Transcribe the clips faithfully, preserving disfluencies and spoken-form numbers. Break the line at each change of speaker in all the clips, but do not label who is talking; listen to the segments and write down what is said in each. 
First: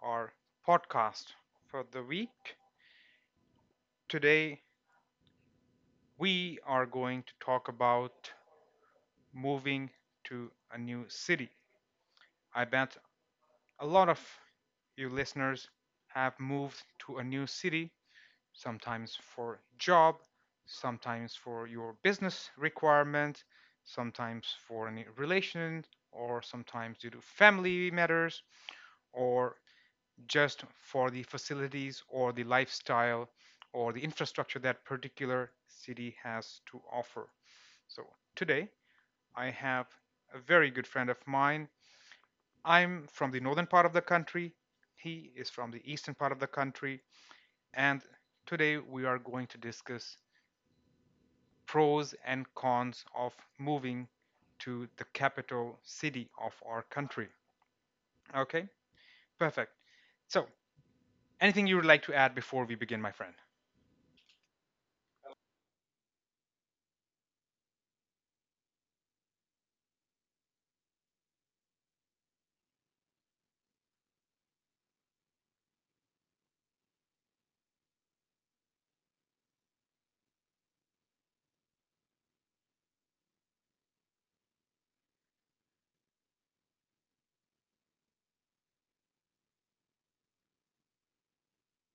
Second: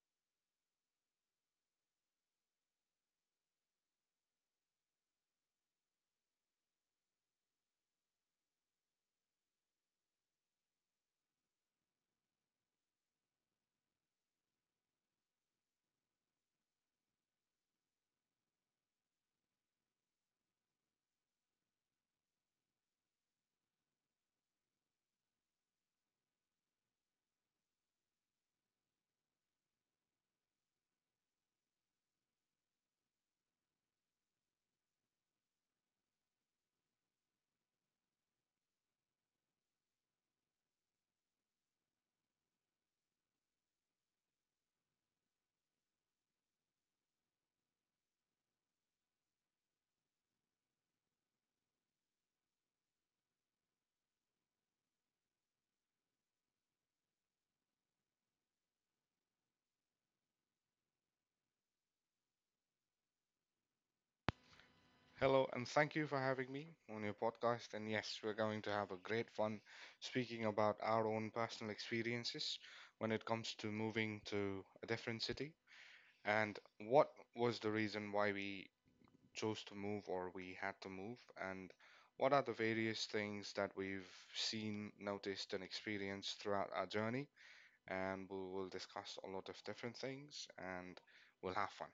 our podcast for the week. Today, we are going to talk about moving to a new city. I bet a lot of you listeners have moved to a new city, sometimes for job, sometimes for your business requirement, sometimes for any relation, or sometimes due to family matters, or just for the facilities or the lifestyle or the infrastructure that particular city has to offer. So today I have a very good friend of mine. I'm from the northern part of the country. He is from the eastern part of the country. And today we are going to discuss pros and cons of moving to the capital city of our country. Okay, perfect. So, anything you would like to add before we begin, my friend?
Hello, and thank you for having me on your podcast. And yes, we're going to have a great fun speaking about our own personal experiences when it comes to moving to a different city and what was the reason why we chose to move or we had to move, and what are the various things that we've seen, noticed, and experienced throughout our journey. And we will discuss a lot of different things and we'll have fun.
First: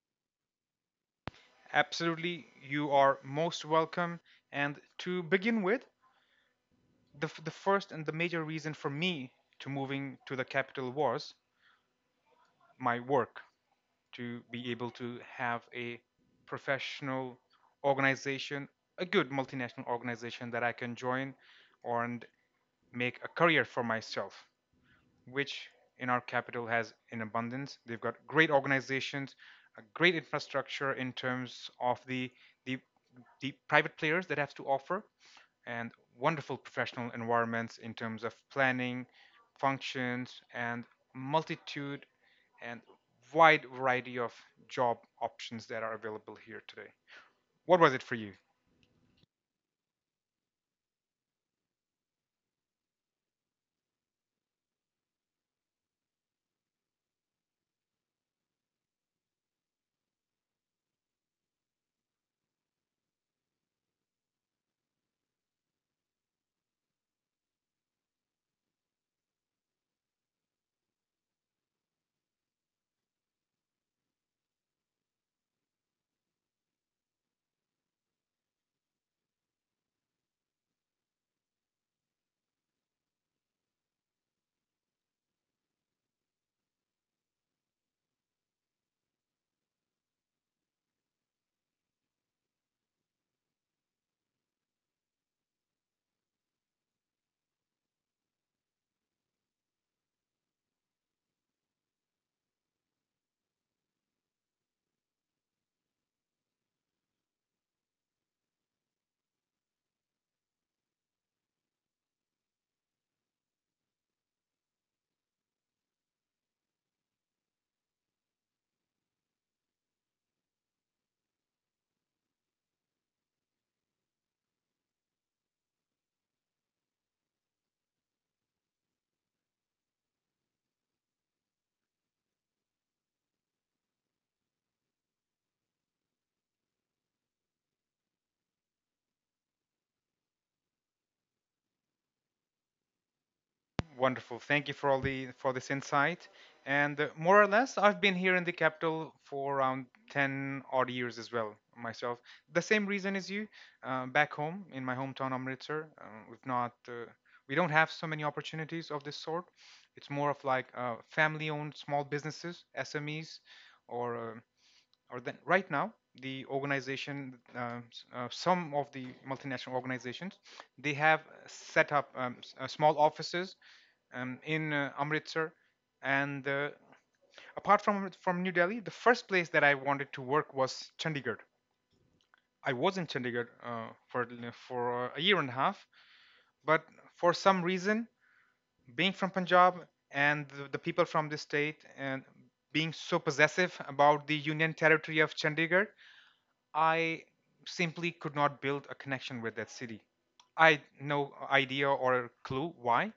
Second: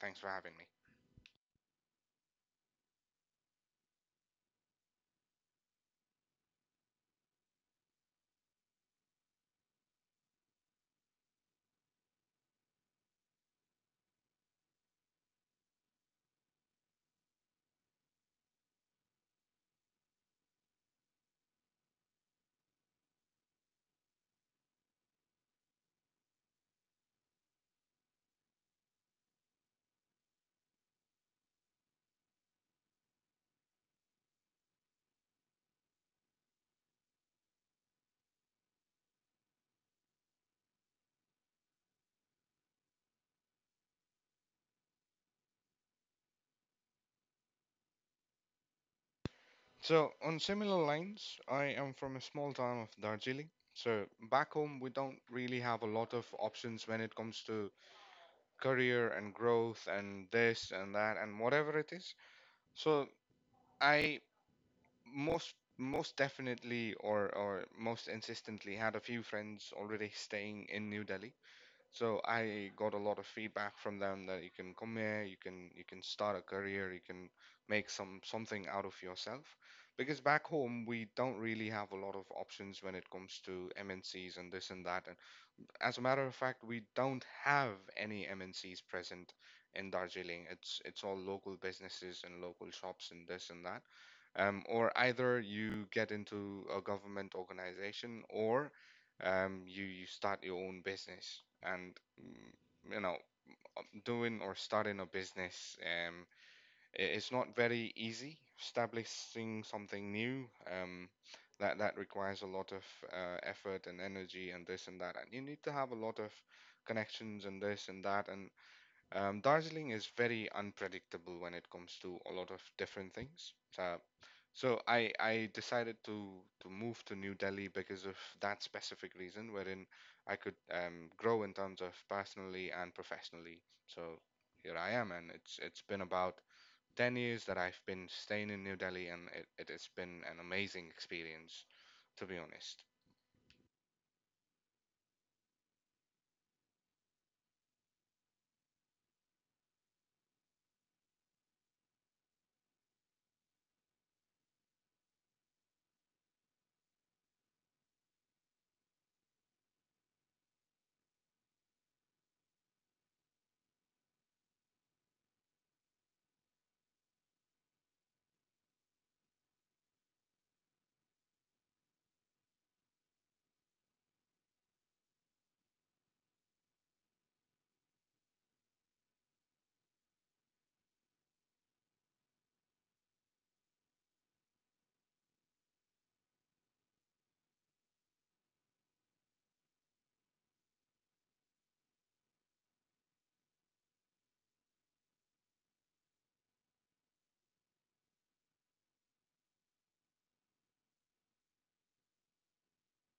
Thanks for having me.
Absolutely, you are most welcome. And to begin with, the, f- the first and the major reason for me to moving to the capital was my work, to be able to have a professional organization, a good multinational organization that I can join and make a career for myself, which in our capital has in abundance. They've got great organizations, a great infrastructure in terms of the the, the private players that have to offer, and wonderful professional environments in terms of planning, functions, and multitude and wide variety of job options that are available here today. What was it for you?
So, on similar lines, I am from a small town of Darjeeling. So, back home, we don't really have a lot of options when it comes to career and growth and this and that and whatever it is. So, I most most definitely or or most insistently had a few friends already staying in New Delhi. So I got a lot of feedback from them that you can come here, you can you can start a career, you can make some something out of yourself. Because back home we don't really have a lot of options when it comes to M N Cs and this and that. And as a matter of fact, we don't have any M N Cs present in Darjeeling. It's it's all local businesses and local shops and this and that, um, or either you get into a government organization, or um, you, you start your own business and mm, you know doing or starting a business, um, i- it's not very easy establishing something new, um, that that requires a lot of uh, effort and energy and this and that, and you need to have a lot of connections and this and that and. Um, Darjeeling is very unpredictable when it comes to a lot of different things. So, so I I decided to to move to New Delhi because of that specific reason, wherein I could um, grow in terms of personally and professionally. So here I am, and it's it's been about ten years that I've been staying in New Delhi, and it, it has been an amazing experience, to be honest.
Wonderful. Thank you for all the for this insight. And uh, more or less, I've been here in the capital for around ten odd years as well myself. The same reason as you. Uh, back home in my hometown Amritsar, uh, we've not uh, we don't have so many opportunities of this sort. It's more of like uh, family-owned small businesses, S M Es, or uh, or then right now the organization, uh, s- uh, some of the multinational organizations, they have set up um, s- uh, small offices um, in uh, Amritsar. And uh, apart from from New Delhi, the first place that I wanted to work was Chandigarh. I was in Chandigarh uh, for for a year and a half, but for some reason, being from Punjab and the, the people from this state and being so possessive about the Union Territory of Chandigarh, I simply could not build a connection with that city. I had no idea or clue why.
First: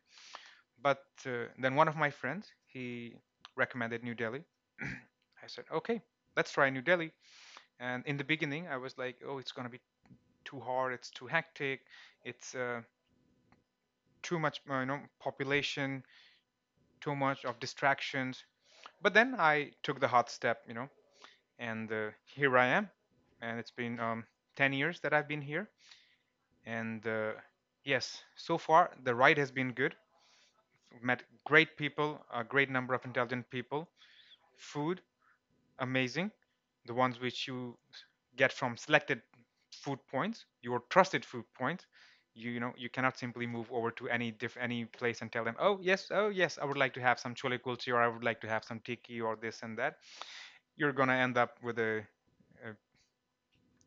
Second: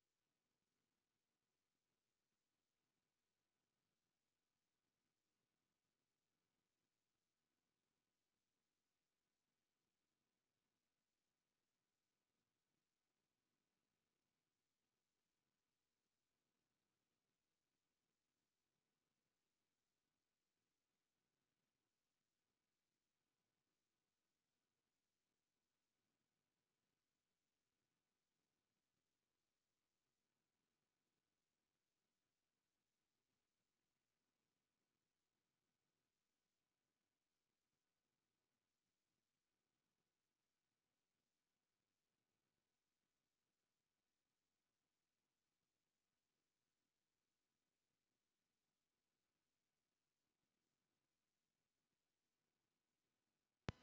But uh, then one of my friends, he recommended New Delhi. I said, okay, let's try New Delhi. And in the beginning, I was like, oh, it's going to be too hard. It's too hectic. It's uh, too much, uh, you know, population, too much of distractions. But then I took the hot step, you know, and uh, here I am. And it's been um, ten years that I've been here. And uh, yes, so far the ride has been good. Met great people, a great number of intelligent people. Food amazing, the ones which you get from selected food points, your trusted food points. You, you know you cannot simply move over to any diff any place and tell them, oh yes, oh yes, I would like to have some chole kulchi or I would like to have some tiki or this and that. You're gonna end up with a, a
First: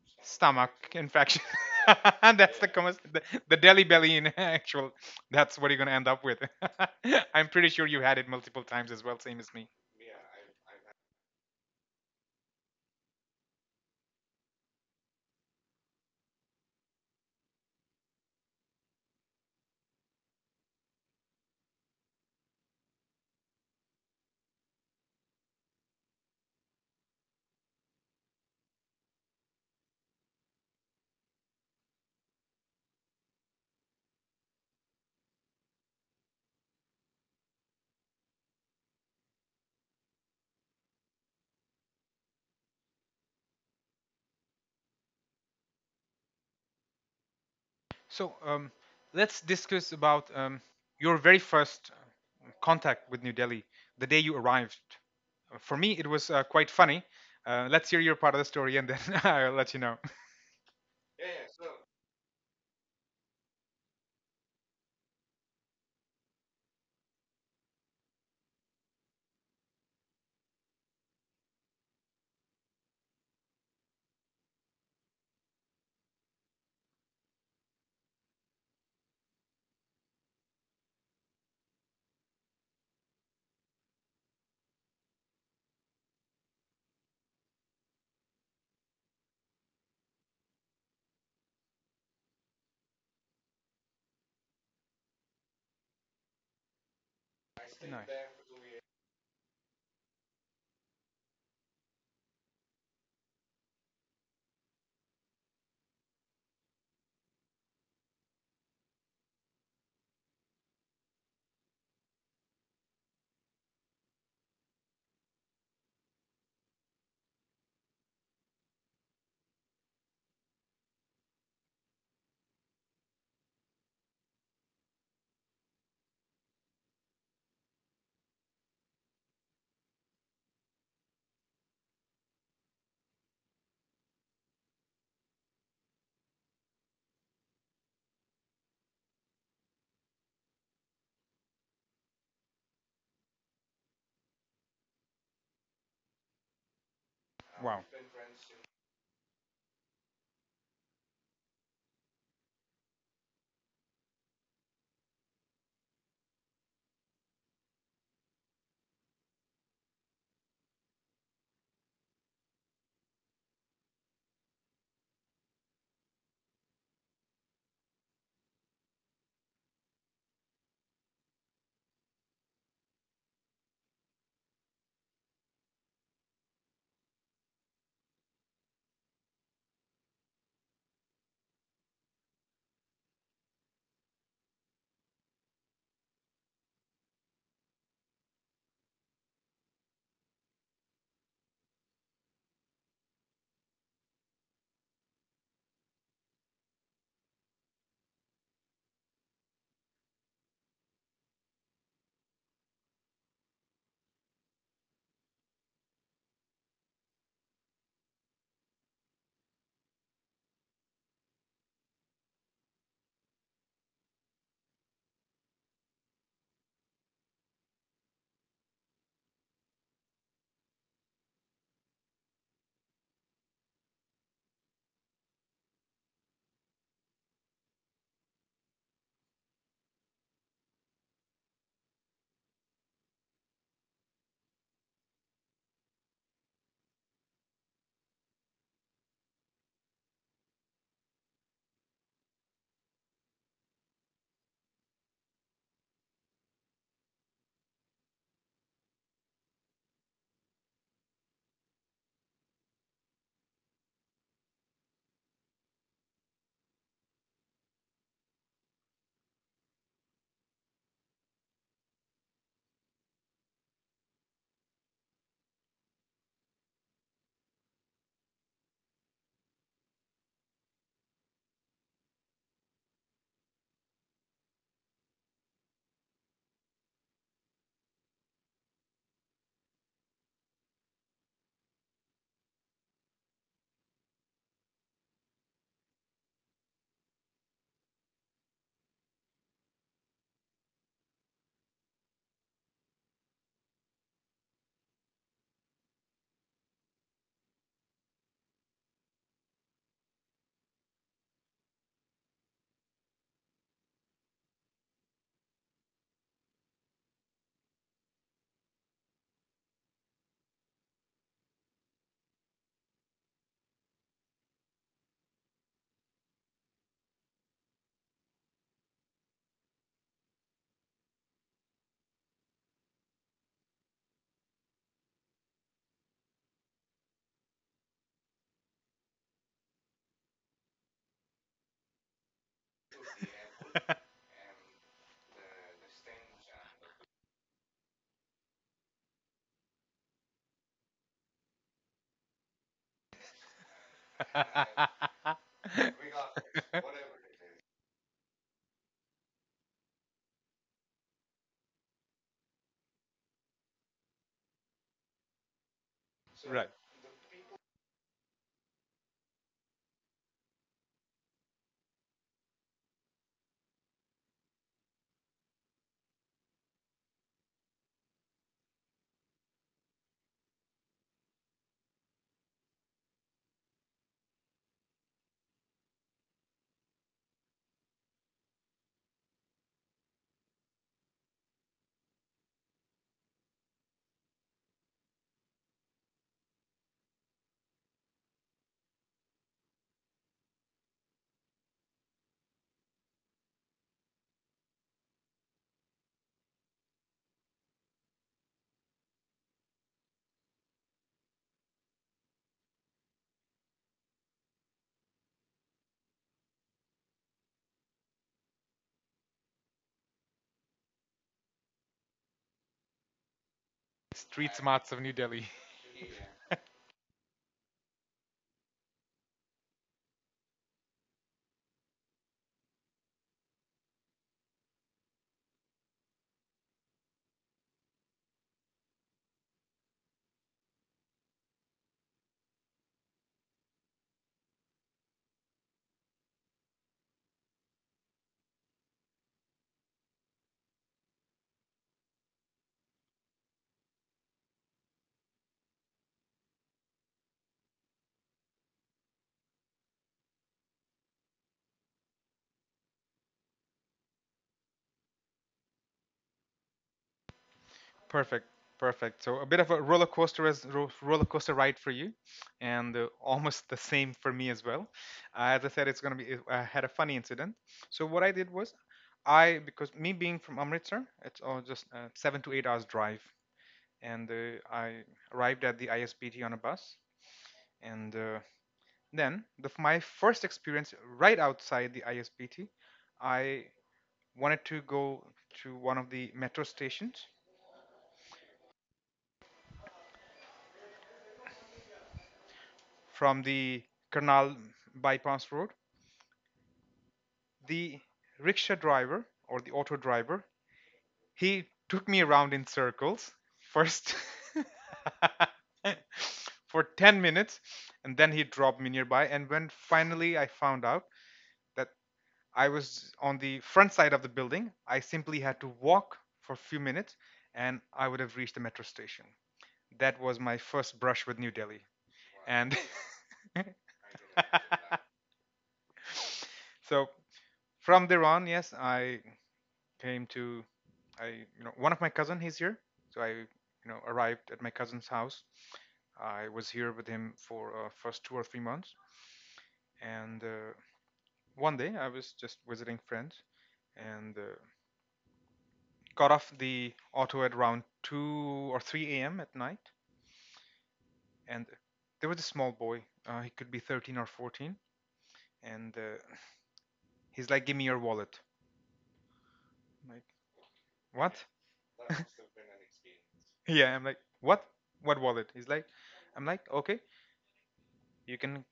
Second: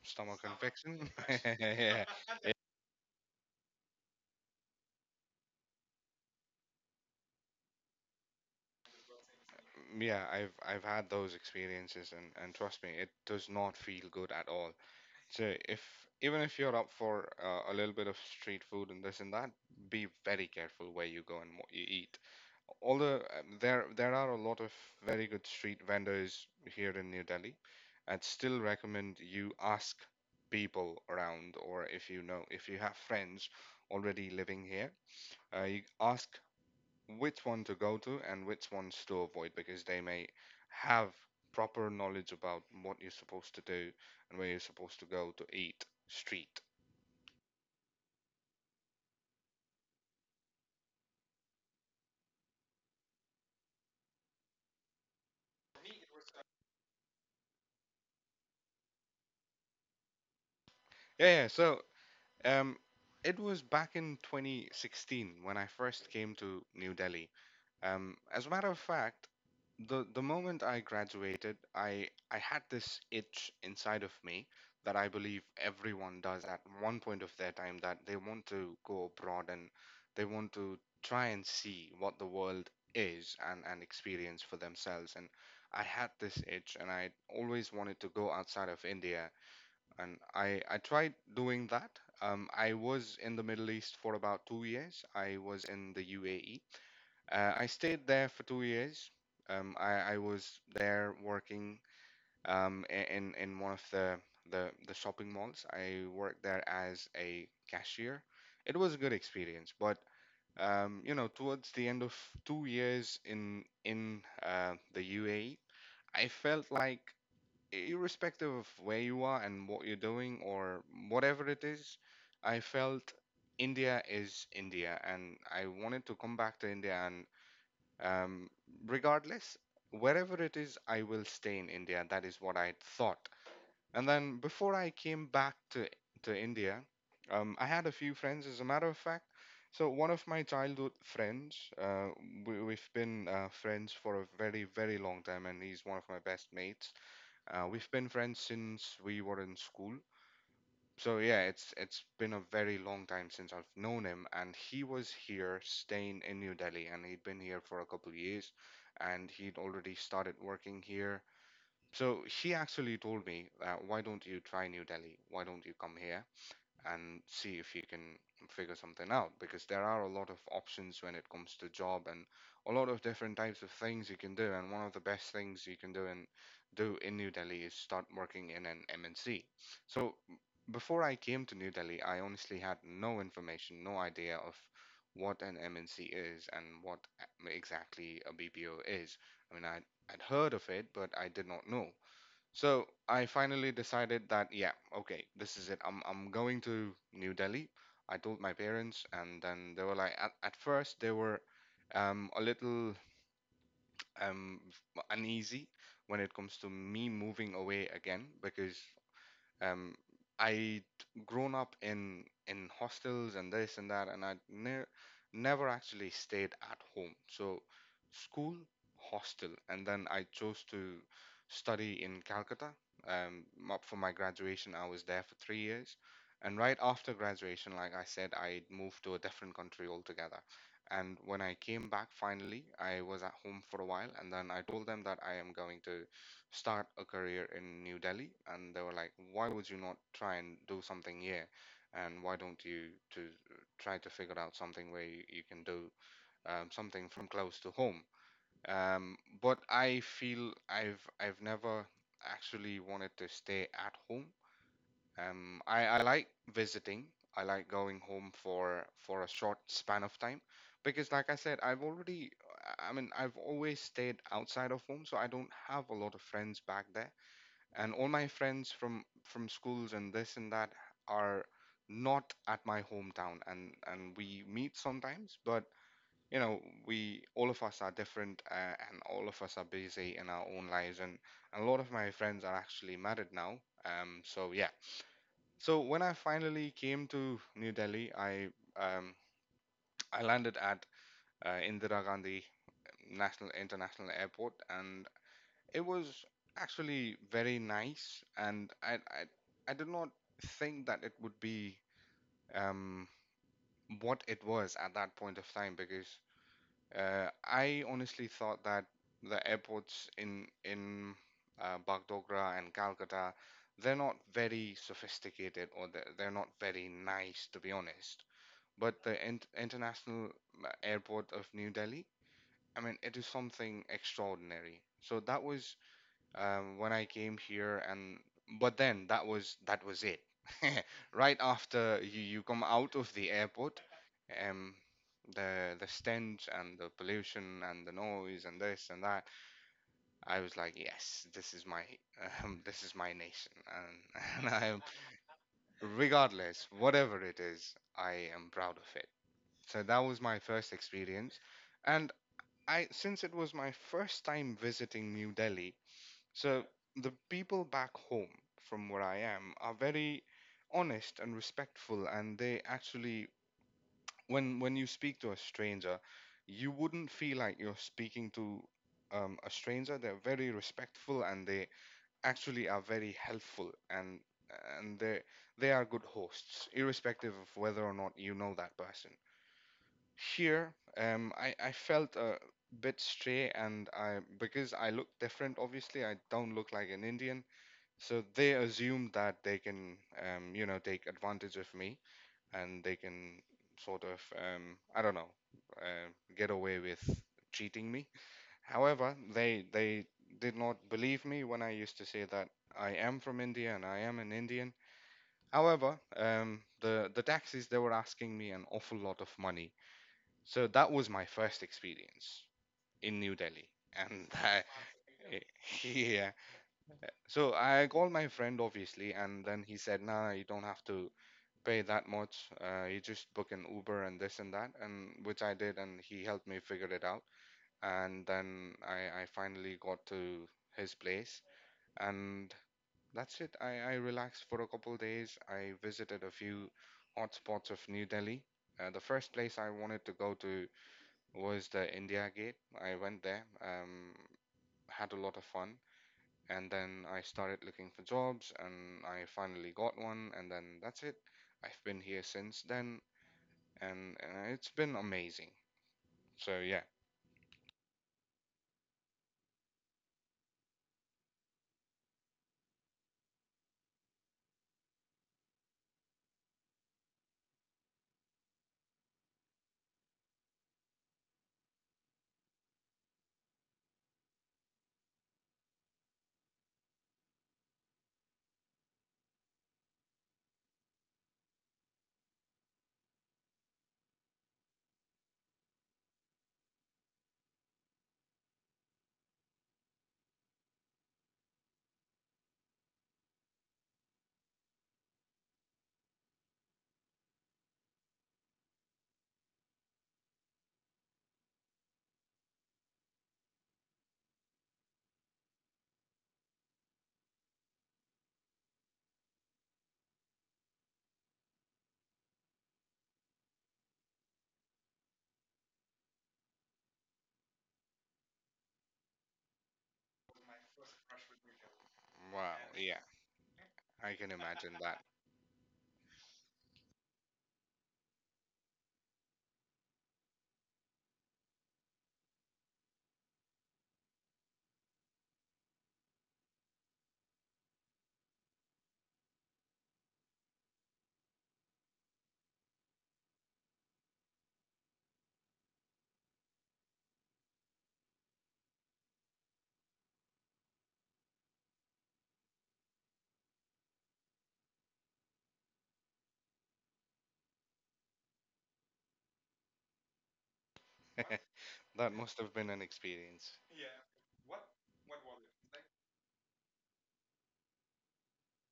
Stomach
stomach
infection?
infection.
Yeah.
And that's the, commas- the the deli belly in actual. That's what you're gonna end up with. I'm pretty sure you had it multiple times as well, same as me.
Mm, yeah, I've I've had those experiences, and and trust me, it does not feel good at all. So if even if you're up for uh, a little bit of street food and this and that, be very careful where you go and what you eat. Although, um, there there are a lot of very good street vendors here in New Delhi, I'd still recommend you ask people around, or if you know if you have friends already living here, uh, you ask which one to go to and which ones to avoid, because they may have proper knowledge about what you're supposed to do and where you're supposed to go to eat street.
So um, let's discuss about um, your very first uh, contact with New Delhi, the day you arrived. Uh, For me, it was uh, quite funny. Uh, let's hear your part of the story, and then I'll let you know.
Yeah, yeah. So, um, it was back in twenty sixteen when I first came to New Delhi. Um, as a matter of fact, the the moment I graduated, I I had this itch inside of me that I believe everyone does at one point of their time, that they want to go abroad and they want to try and see what the world is and and experience for themselves. And I had this itch, and I always wanted to go outside of India. And I I tried doing that. Um, I was in the Middle East for about two years. I was in the U A E, uh, I
Nice.
stayed there for two years. Um, I, I was there working, um, i- in in one of the, the the shopping malls. I worked there as a cashier. It was a good experience, but um, you know, towards the end of two years in in uh, the U A E, I felt like irrespective of where you are and what you're doing or whatever it is, I felt India is India, and I wanted to come back to India and, um, regardless, wherever it is, I will stay in India. That is what I thought. And then before I came back to to India, um, I had a few friends. As a matter of fact, so one of my childhood friends, uh, we, we've been uh, friends for a very very long time, and he's one of my best mates. Uh,
Wow.
we've been friends since we were in school, so yeah, it's it's been a very long time since I've known him, and he was here staying in New Delhi, and he'd been here for a couple of years, and he'd already started working here. So he actually told me, uh, "Why don't you try New Delhi? Why don't you come here?" and see if you can figure something out, because there are a lot of options when it comes to job and a lot of different types of things you can do, and one of the best things you can do and do in New Delhi is start working in an M N C. So before I came to New Delhi, I honestly had no information, no idea of what an M N C is and what, uh, exactly a B P O is. I mean, I I'd heard of it, but I did not know. So I finally decided that yeah, okay, this is it. I'm I'm going to New Delhi. I told my parents, and then they were like, at, at first they were um, a little um, uneasy when it comes to me moving away again, because um, I'd grown up in in hostels and this and that, and I'd ne never actually stayed at home. So school, hostel, and then I chose to study in Calcutta. Um, m- for my graduation, I was there for three years, and right after graduation, like I said, I moved to a different country altogether. And when I came back finally, I was at home for a while, and then I told them that I am going to start a career in New Delhi, and they were like, "Why would you not try and do something here? And why don't you to try to figure out something where you, you can do um, something from close to home?" Um, but I feel I've I've never actually wanted to stay at home. Um, I, I like visiting. I like going home for for a short span of time, because, like I said, I've already I I mean I've always stayed outside of home, so I don't have a lot of friends back there, and all my friends from from schools and this and that are not at my hometown, and and we meet sometimes, but you know, we all of us are different, uh, and all of us are busy in our own lives, and a lot of my friends are actually married now, um so yeah, so when I finally came to New Delhi, I, um, I landed at uh, Indira Gandhi National International Airport, and it was actually very nice, and I I, I did not think that it would be um, what it was at that point of time, because uh, I honestly thought that the airports in in uh, Bagdogra and Calcutta, they're not very sophisticated, or they're, they're not very nice, to be honest. But the in- international uh, airport of New Delhi, I mean, it is something extraordinary. So that was um, when I came here, and but then that was that was it. Right after you, you come out of the airport, um, the the stench and the pollution and the noise and this and that. I was like, yes, this is my um, this is my nation, and and I am regardless whatever it is, I am proud of it. So that was my first experience, and I, since it was my first time visiting New Delhi. So
Right.
the people back home, from where I am, are very honest and respectful, and they actually, when when you speak to a stranger, you wouldn't feel like you're speaking to um, a stranger. They're very respectful, and they actually are very helpful, and and they they are good hosts, irrespective of whether or not you know that person. Here, um, I I felt a bit stray, and I because I look different. Obviously, I don't look like an Indian, so they assume that they can, um, you know, take advantage of me, and they can sort of, um, I don't know, uh, get away with cheating me. However, they they did not believe me when I used to say that I am from India and I am an Indian. However, um, the the taxis they were asking me an awful lot of money. So that was my first experience in New Delhi, and
Street
that,
smarts of New Delhi.
yeah. So I called my friend obviously, and then he said, "Nah, you don't have to pay that much. Uh, you just book an Uber and this and that," and which I did, and he helped me figure it out. And then I, I finally got to his place, and that's it. I, I relaxed for a couple days. I visited a few hotspots of New Delhi. Uh, the first place I wanted to go to was the India Gate. I went there, um, had a lot of fun, and then I started looking for jobs and I finally got one, and then that's it. I've been here since then, and, and it's been amazing. So yeah.
Perfect, perfect. So a bit of a roller coaster, as ro- roller coaster ride for you, and uh, almost the same for me as well. Uh, as I said, it's gonna be. I had a funny incident. So what I did was, I, because me being from Amritsar, it's all just uh, seven to eight hours drive, and uh, I arrived at the I S B T on a bus, and uh, then the, f- my first experience right outside the I S B T, I wanted to go to one of the metro stations from the Karnal bypass road. The rickshaw driver or the auto driver, he took me around in circles first for ten minutes and then he dropped me nearby. And when finally I found out that I was on the front side of the building, I simply had to walk for a few minutes and I would have reached the metro station. That was my first brush with New Delhi. Wow.
Wow,
And
yeah, I can imagine that.
so from there on, yes, I came to, I you know, one of my cousin he's here, so I you know arrived at my cousin's house. I was here with him for uh, first two or three months, and uh, one day I was just visiting friends, and uh, got off the auto at around two or three a m at night, and there was a small boy. Uh, he could be thirteen or fourteen, and uh, he's like, "Give me your wallet." I'm like, what?
That must have been an experience.
Yeah, I'm like, what? What wallet? He's like, I'm like, okay, you can,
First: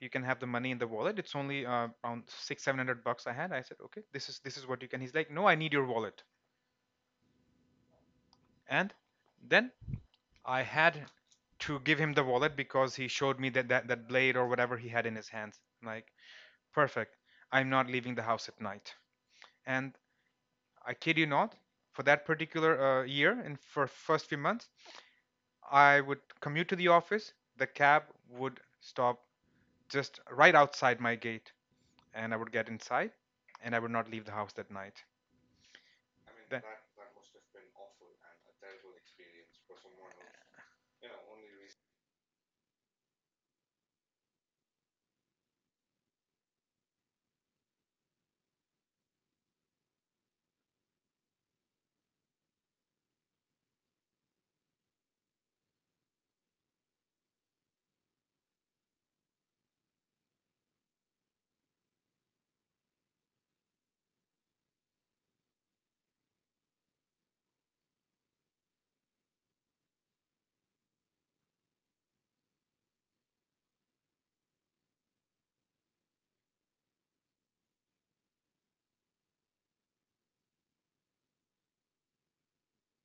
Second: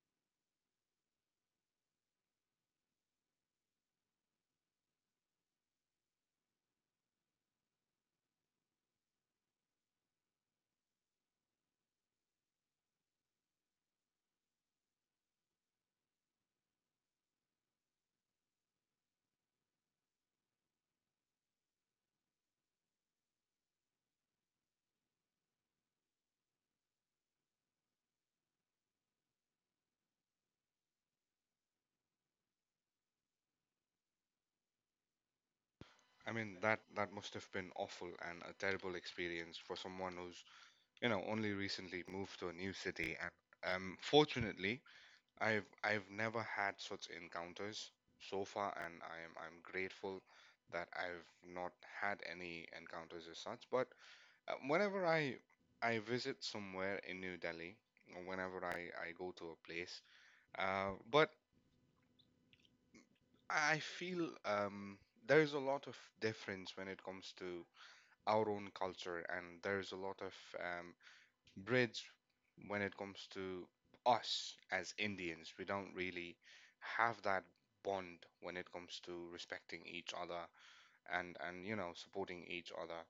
you can have the money in the wallet. It's only uh, around six seven hundred bucks I had. I said, okay, this is, this is what you can. He's like, no, I need your wallet. And then I had to give him the wallet because he showed me that that, that blade or whatever he had in his hands. I'm like, perfect, I'm not leaving the house at night. And I kid you not, for that particular uh, year and for first few months, I would commute to the office. The cab would stop just right outside my gate and I would get inside, and I would not leave the house that night.
I mean,
That-
that that must have been awful and a terrible experience for someone who's, you know, only recently moved to a new city, and um fortunately I've I've never had such encounters so far, and I'm I'm grateful that I've not had any encounters as such. But uh, whenever I I visit somewhere in New Delhi, or whenever I I go to a place, uh, but I feel um there is a lot of difference when it comes to our own culture, and there is a lot of um bridge when it comes to us as Indians. We don't really have that bond when it comes to respecting each other, and and you know supporting each other.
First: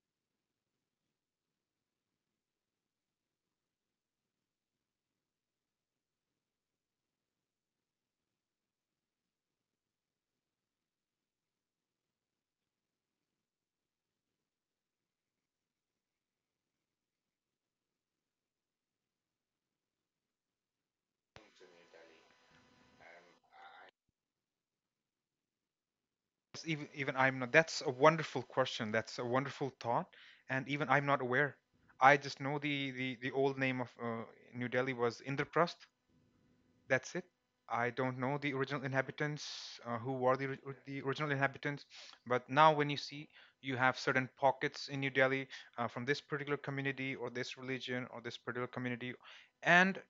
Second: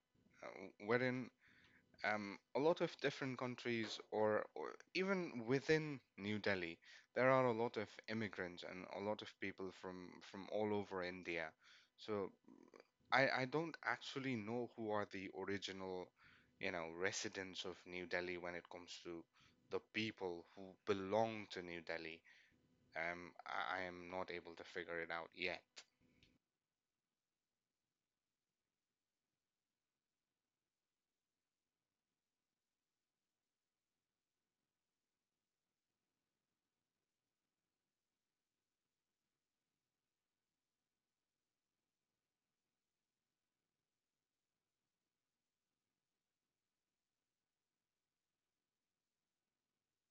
Uh, wherein um, a lot of different countries or, or even within New Delhi, there are a lot of immigrants and a lot of people from, from all over India. So I, I don't actually know who are the original, you know, residents of New Delhi when it comes to the people who belong to New Delhi. Um, I, I am not able to figure it out yet.
It's, Even even I'm not. That's a wonderful question. That's a wonderful thought, and even I'm not aware. I just know the the, the old name of uh, New Delhi was Indraprastha. That's it. I don't know the original inhabitants, uh, who were the, ri- or- the original inhabitants, but now when you see, you have certain pockets in New Delhi uh, from this particular community or this religion or this particular community, and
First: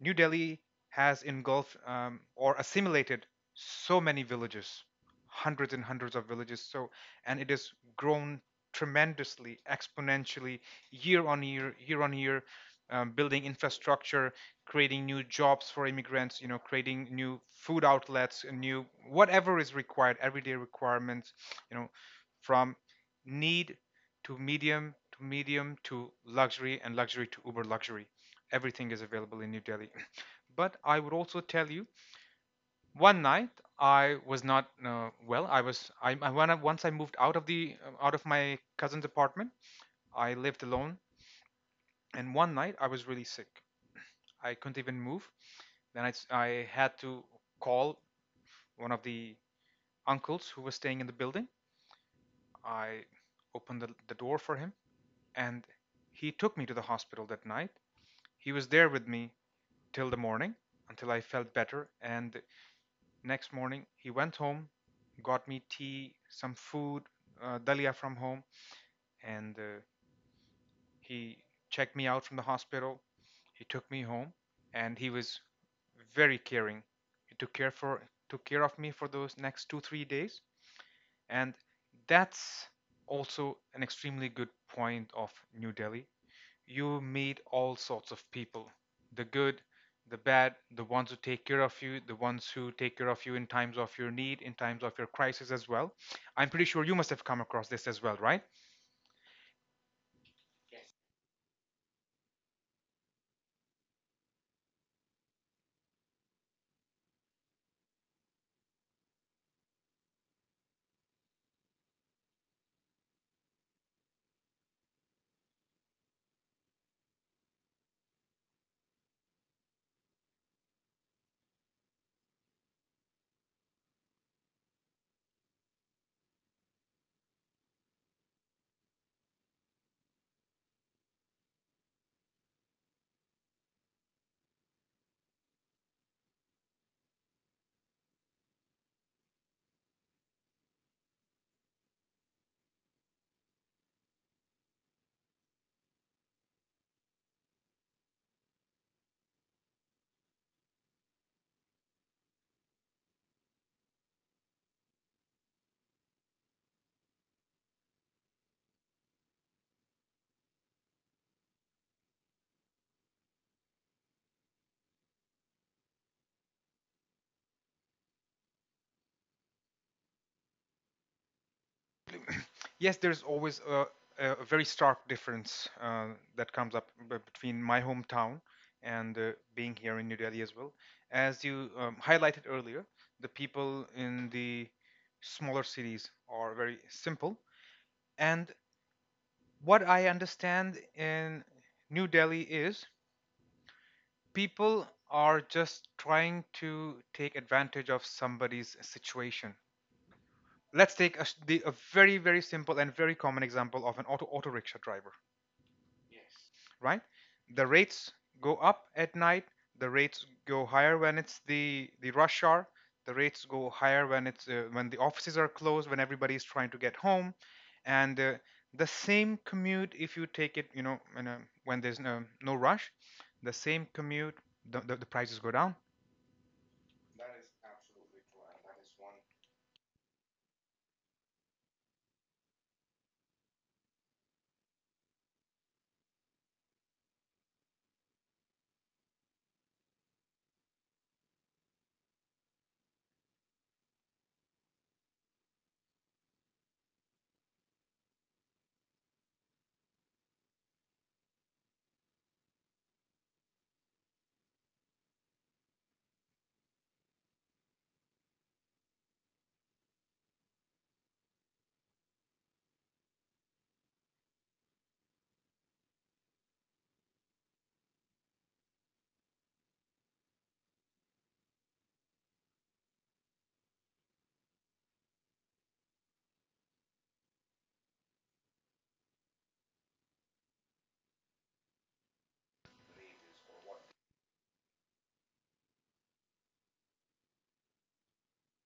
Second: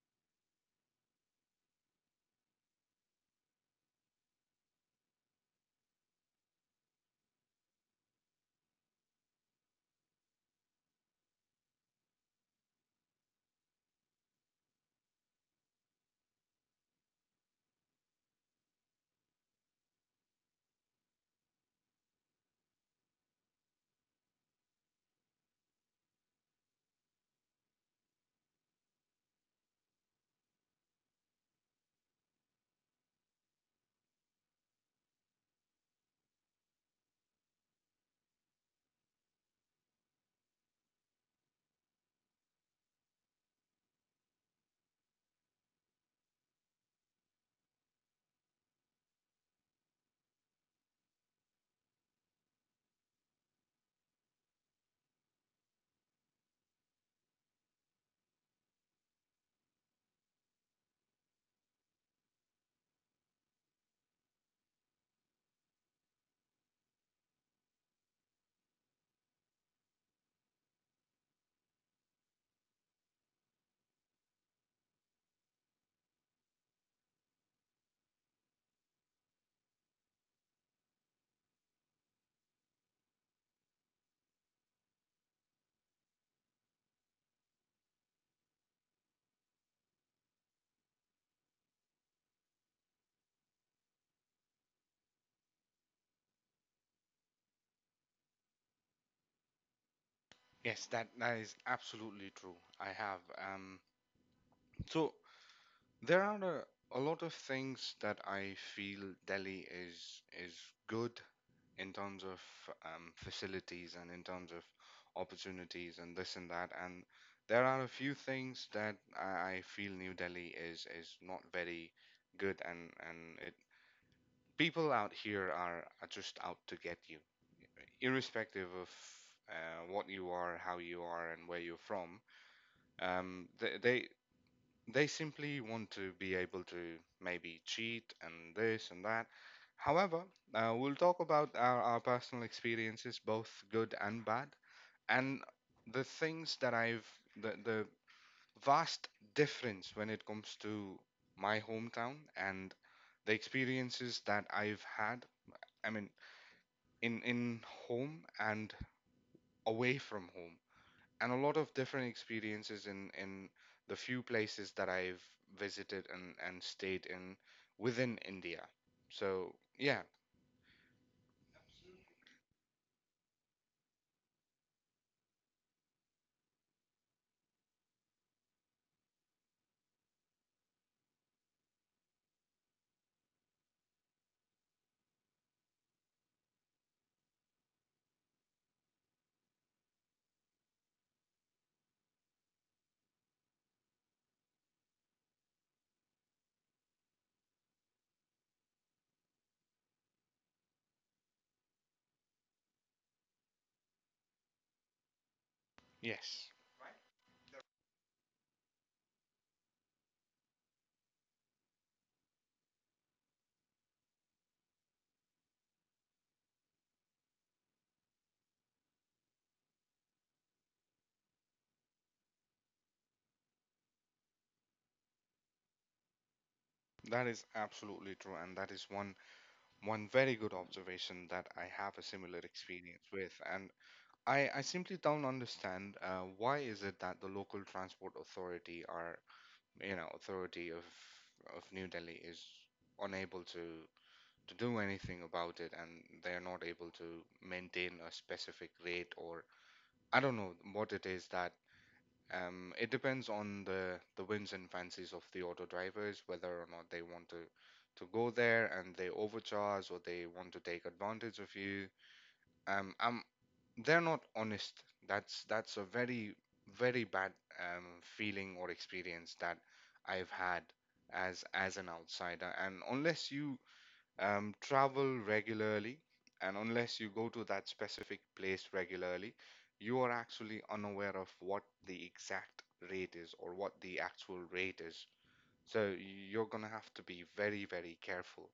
New Delhi has engulfed um, or assimilated so many villages, hundreds and hundreds of villages. So, and it has grown tremendously, exponentially, year on year, year on year, um, building infrastructure, creating new jobs for immigrants, you know, creating new food outlets, and new whatever is required, everyday requirements, you know, from need to medium, to medium to luxury, and luxury to uber luxury. Everything is available in New Delhi. But I would also tell you, one night I was not uh, well. I was I, I when I, once I moved out of the uh, out of my cousin's apartment, I lived alone, and one night I was really sick. I couldn't even move. Then I s- I had to call one of the uncles who was staying in the building. I opened the, the door for him, and he took me to the hospital that night. He was there with me till the morning until I felt better. And next morning, he went home, got me tea, some food, uh, dalia from home, and uh, he checked me out from the hospital. He took me home, and he was very caring. He took care for took care of me for those next two three days, and that's also an extremely good point of New Delhi. You meet all sorts of people: the good, the bad, the ones who take care of you, the ones who take care of you in times of your need, in times of your crisis as well. I'm pretty sure you must have come across this as well, right?
Yes, that, that is absolutely true. I have. Um, so there are a, a lot of things that I feel Delhi is is good in terms of um, facilities and in terms of opportunities and this and that. And there are a few things that I, I feel New Delhi is is not very good, and and it, people out here are, are just out to get you, irrespective of uh, what you are, how you are, and where you're from. Um, they, they they simply want to be able to maybe cheat and this and that. However, uh, we'll talk about our, our personal experiences, both good and bad, and the things that I've, the, the vast difference when it comes to my hometown, and the experiences that I've had, I mean, in, in home and away from home, and a lot of different experiences in in the few places that I've visited and and stayed in within India. So yeah.
Yes, there's always a, a very stark difference uh, that comes up between my hometown and uh, being here in New Delhi as well. As you um, highlighted earlier, the people in the smaller cities are very simple, and what I understand in New Delhi is people are just trying to take advantage of somebody's situation. Let's take a, s- the, a very, very simple and very common example of an auto, auto rickshaw driver.
Yes,
Right? The rates go up at night. The rates go higher when it's the the rush hour. The rates go higher when it's uh, when the offices are closed, when everybody is trying to get home, and uh, the same commute if you take it, you know, when, uh, when there's no, no rush, the same commute, the, the, the prices go down.
that is absolutely true, and that is one one very good observation that I have a similar experience with, and I I simply don't understand uh, why is it that the local transport authority are, you know, authority of of New Delhi is unable to to do anything about it, and they're not able to maintain a specific rate, or I don't know what it is that um, it depends on the the whims and fancies of the auto drivers whether or not they want to to go there and they overcharge or they want to take advantage of you. um, um they're not honest. that's that's a very very bad um, feeling or experience that I've had as as an outsider, and unless you um, travel regularly, and unless you go to that specific place regularly, you are actually unaware of what the exact rate is or what the actual rate is. So you're gonna have to be very, very careful.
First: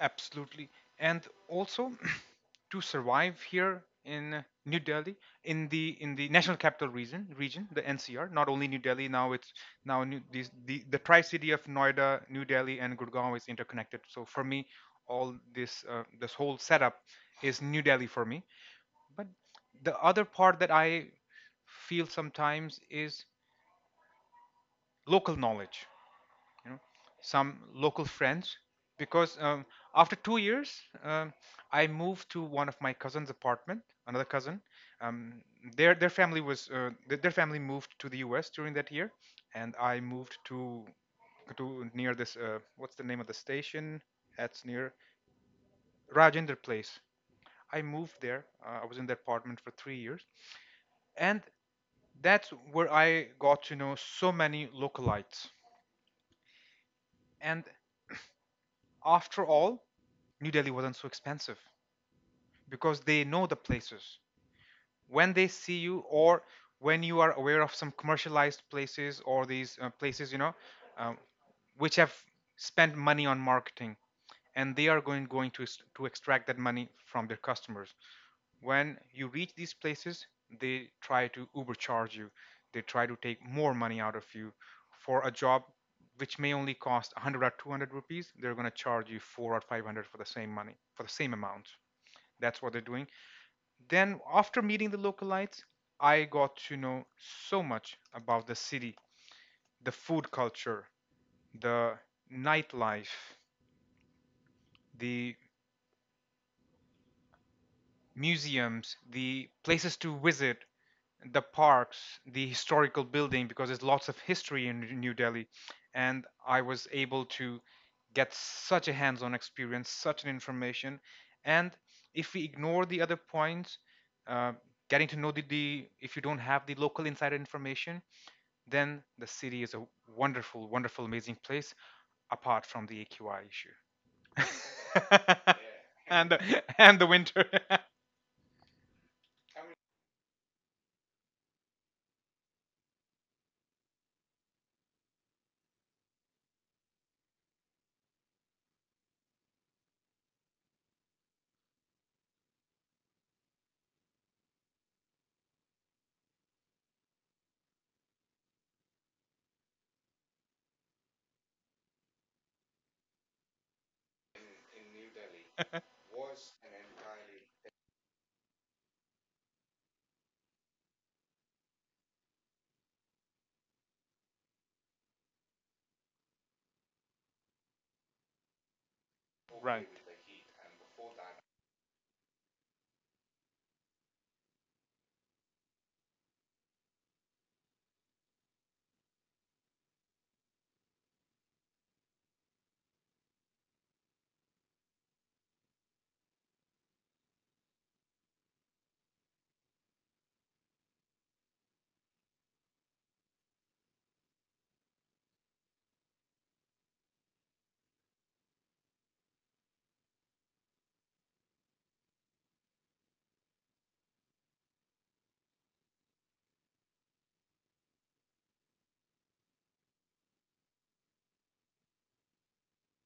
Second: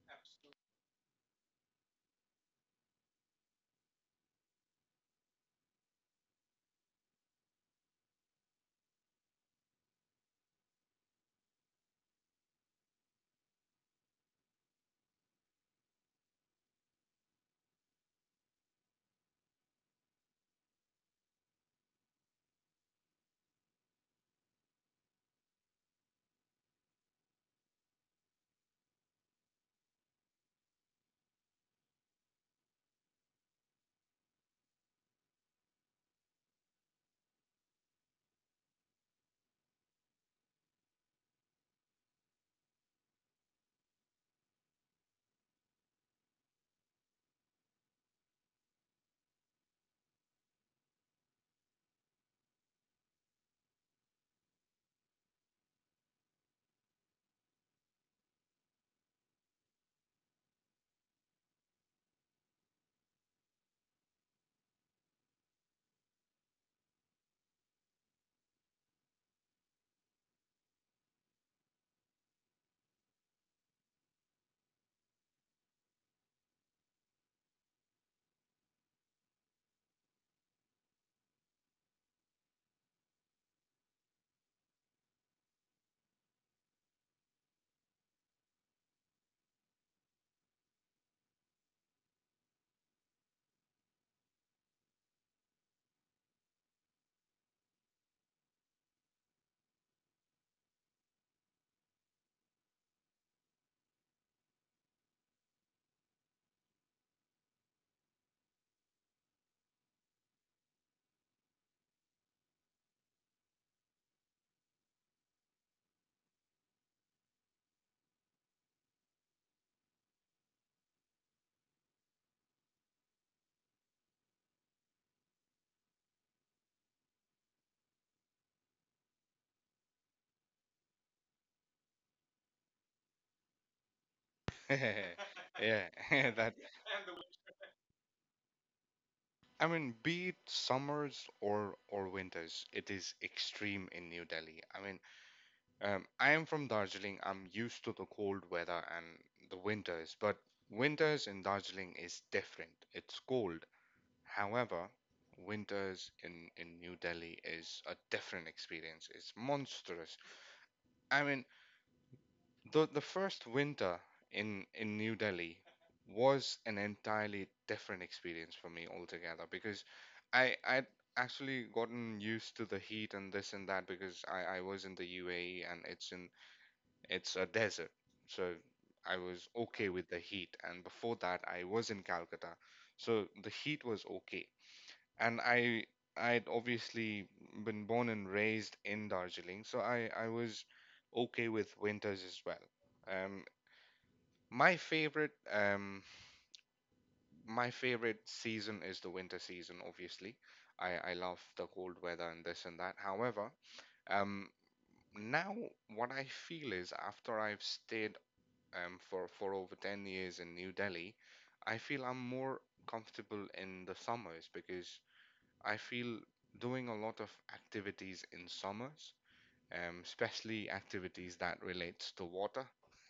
Absolutely. And also to survive here in New Delhi, in the in the national capital region region the N C R, not only New Delhi now. It's now new, these, the the tri-city of Noida, New Delhi and Gurgaon is interconnected, so for me all this uh, this whole setup is New Delhi for me. But the other part that I feel sometimes is local knowledge, you know, some local friends. Because um, after two years um, I moved to one of my cousin's apartment, another cousin. um, their their family was uh, th- their family moved to the US during that year, and I moved to to near this uh, what's the name of the station, that's near Rajender Place. I moved there. uh, I was in that apartment for three years, and that's where I got to know so many localites. And after all, New Delhi wasn't so expensive because they know the places. When they see you, or when you are aware of some commercialized places or these uh, places, you know, um, which have spent money on marketing, and they are going going to to extract that money from their customers. When you reach these places, they try to overcharge you. They try to take more money out of you for a job which may only cost one hundred or two hundred rupees. They're going to charge you four or five hundred for the same money, for the same amount. That's what they're doing. Then, after meeting the localites, I got to know so much about the city, the food culture, the nightlife, the museums, the places to visit, the parks, the historical building, because there's lots of history in New Delhi. And I was able to get such a hands on experience, such an information. And if we ignore the other points, uh, getting to know the, the, if you don't have the local insider information, then the city is a wonderful, wonderful, amazing place, apart from the A Q I issue.
Yeah,
Yeah. And
that.
the, and the winter.
I mean, be it summers or or winters, it is extreme in New Delhi. I mean, Um, I am from Darjeeling. I'm used to the cold weather and the winters, but winters in Darjeeling is different. It's cold. However, winters in, in New Delhi is a different experience. It's monstrous. I mean, the the first winter in in New Delhi was an entirely different experience for me altogether, because I I'd actually gotten used to the heat and this and that because I, I was in the U A E, and it's in it's a desert. So I was okay
Right.
with the
The heat,
heat.
and
And before
before
that,
that,
I was in Calcutta. So the heat was okay. And I I'd obviously been born and raised in Darjeeling, so I, I was okay with winters as well. Um, my favorite um, my favorite season is the winter season, obviously. I, I love the cold weather and this and that. However, um, now what I feel is after I've stayed um, for, for over ten years in New Delhi, I feel I'm more comfortable in the summers, because I feel doing a lot of activities in summers, um, especially activities that relates to water.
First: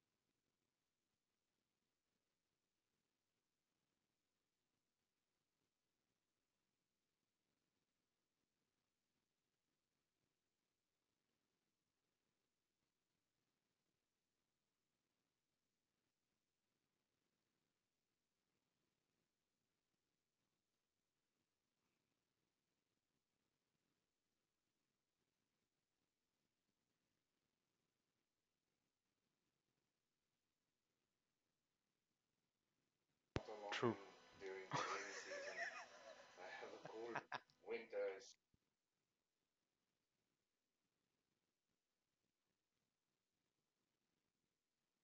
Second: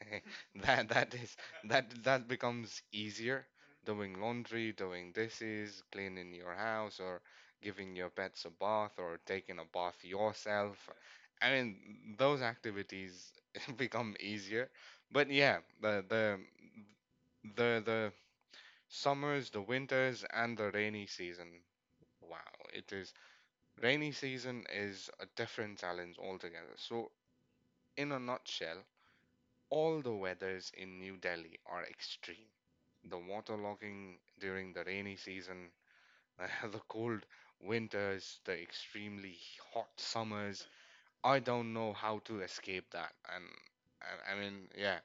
That that is that that becomes easier: doing laundry, doing dishes, cleaning your house, or giving your pets a bath, or taking a bath yourself. I mean, those activities become easier. But yeah, the the the the summers, the winters, and the rainy season. Wow, it is rainy season is a different challenge altogether. So, in a nutshell, all the weathers in New Delhi are extreme. The
not true.
waterlogging
During
during
the rainy
the rainy
season,
season, the cold winters, the extremely hot summers. I don't know how to escape that. And I, I mean, yeah,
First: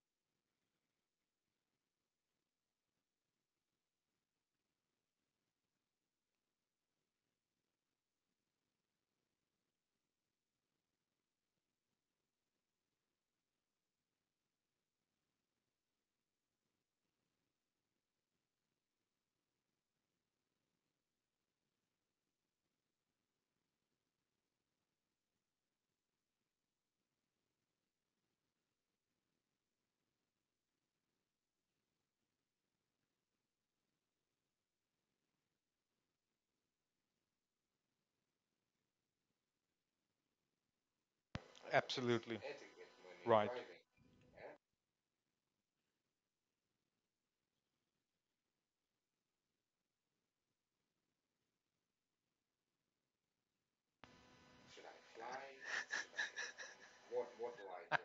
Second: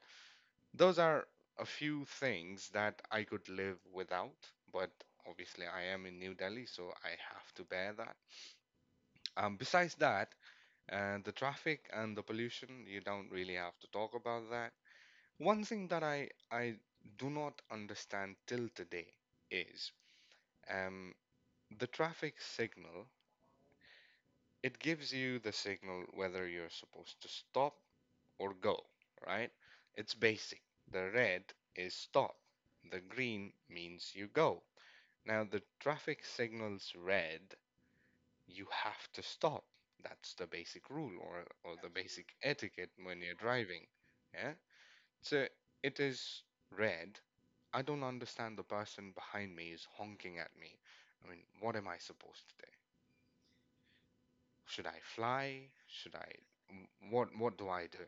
those are a few things that I could live without, but obviously I am in New Delhi, so I have to bear that. Um, besides that, uh, the traffic and the pollution, you don't really have to talk about that. One thing that I, I do not understand till today is um, the traffic signal, it gives you the signal whether you're supposed to stop or go, right? It's basic. The red is stop, the green means you go. Now, the traffic signals red, you have to stop. That's the basic rule, or, or the basic
absolutely.
etiquette when you're
Right.
driving. Yeah? So it is red. I don't understand the person behind me is honking at me. I mean, what am I supposed to do? Should I fly? Should I m- what what do I do?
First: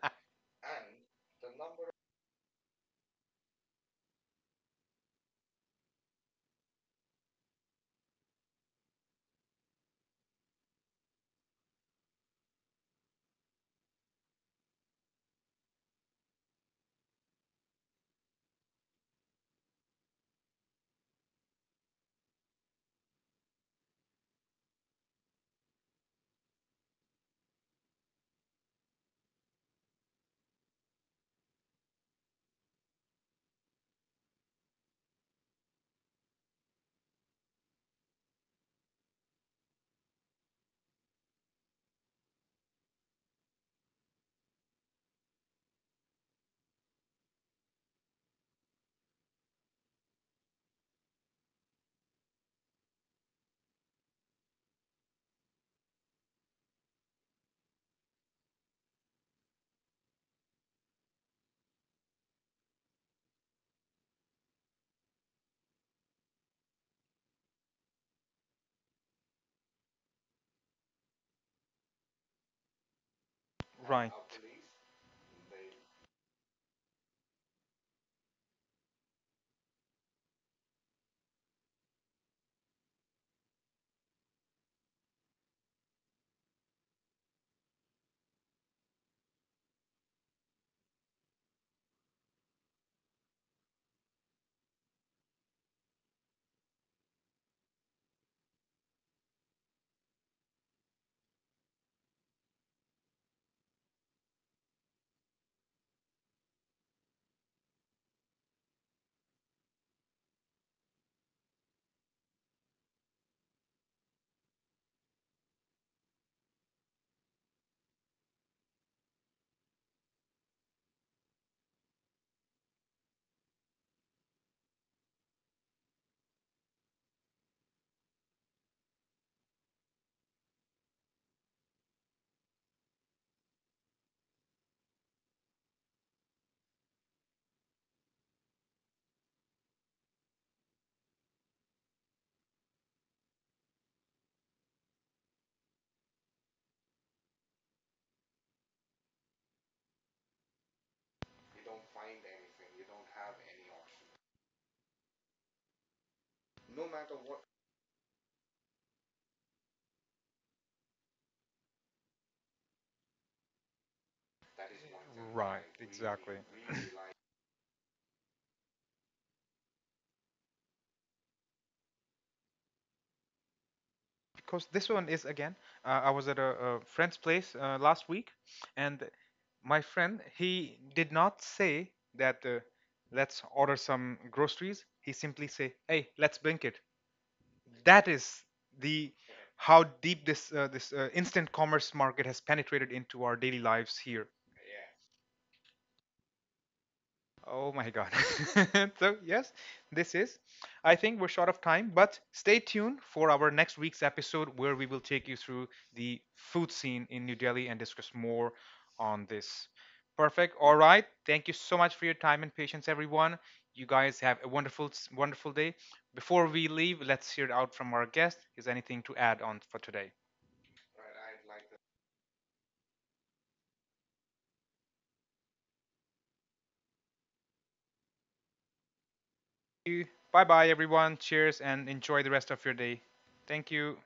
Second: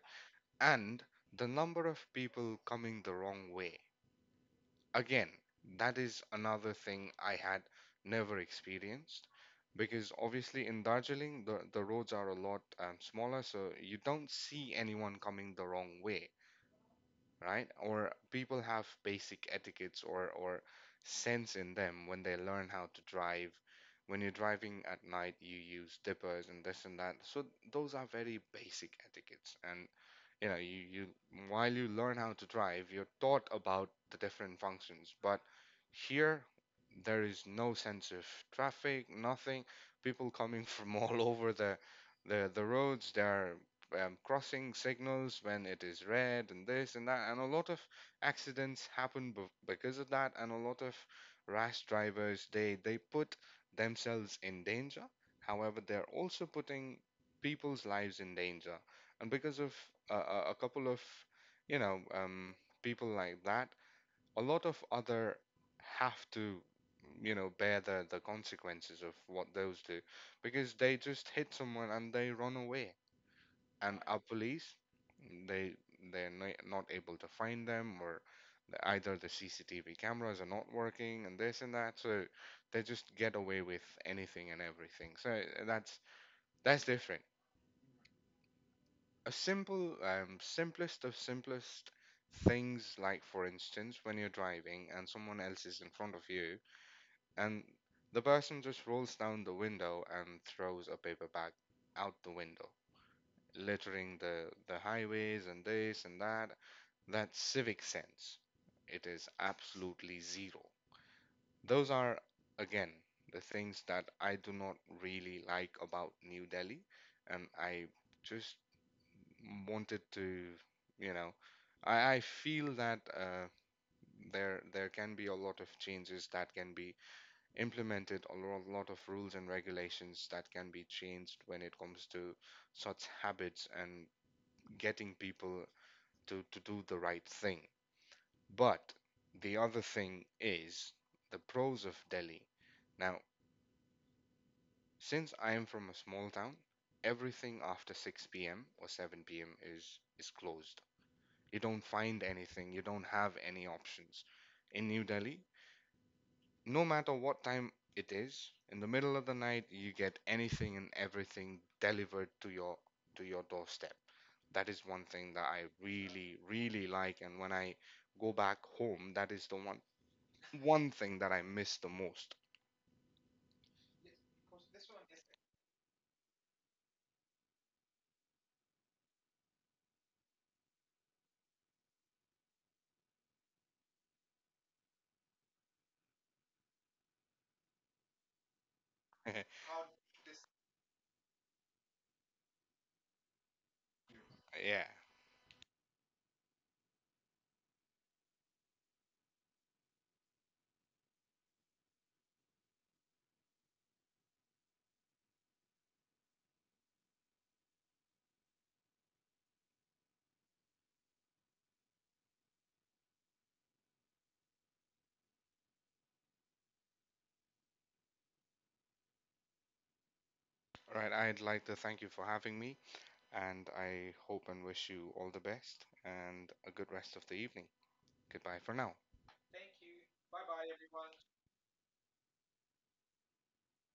And the number of people coming the wrong way. Again, that is another thing I had never experienced, because obviously in Darjeeling the, the roads are a lot um, smaller, so you don't see anyone coming the wrong way, right? Or people have basic etiquettes or or sense in them when they learn how to drive. When you're driving at night, you use dippers and this and that. So those are very basic etiquettes. And you know, you, you while you learn how to drive, you're taught about the different functions. But here, there is no sense of traffic, nothing. People coming from all over the the the roads. They are um, crossing signals when it is red and this and that, and a lot of accidents happen b- because of that, and a lot of rash drivers, they they put themselves in danger, however they're also putting people's lives in danger. And because of uh, a a couple of, you know, um, people like that, a lot of other have to, you know, bear the the consequences of what those do, because they just hit someone and they run away, and
Right.
a police they they're no- not able to find them, or the- either the C C T V cameras are not working and this and that, so they just get away with anything and everything. So uh, that's that's different. A simple um, simplest of simplest things, like for instance when you're driving and someone else is in front of you, and the person just rolls down the window and throws a paper bag out the window, littering the the highways and this and that. That civic sense, it is absolutely zero. Those are, again, the things that I do not really like about New Delhi, and I just wanted to, you know, I, I feel that uh, there there can be a lot of changes that can be implemented, a lo- lot of rules and regulations that can be changed when it comes to such habits, and getting people to, to do the right thing. But the other thing is the pros of Delhi. Now, since I am from a small town, everything after six p m or seven p m is is closed. You don't find anything, you don't have any options. In New Delhi, no matter what time it is, in the middle of the night you get anything and everything delivered to your to your doorstep. That is one thing that
Right.
I
Exactly.
really really like, and when I go back home, that is the one one thing that I miss the most.
Because this one is again, uh, I was at a, a friend's place uh, last week, and my friend he did not say that uh, let's order some groceries. He simply say, "Hey, let's blink it." That is the how deep this uh, this uh, instant commerce market has penetrated into our daily lives here.
Yeah.
Oh my god. So yes, this is, I think we're short of time, but stay tuned for our next week's episode where we will take you through the food scene in New Delhi and discuss more on this. Perfect. All right. Thank you so much for your time and patience, everyone. You guys have a wonderful wonderful day. Before we leave, let's hear it out from our guest. Is anything to add on for today?
Right. I'd like to thank you for having me, and I hope and wish you all the best and a good rest of the evening. Goodbye for now.
Bye bye, everyone. Cheers and enjoy the rest of your day. Thank you.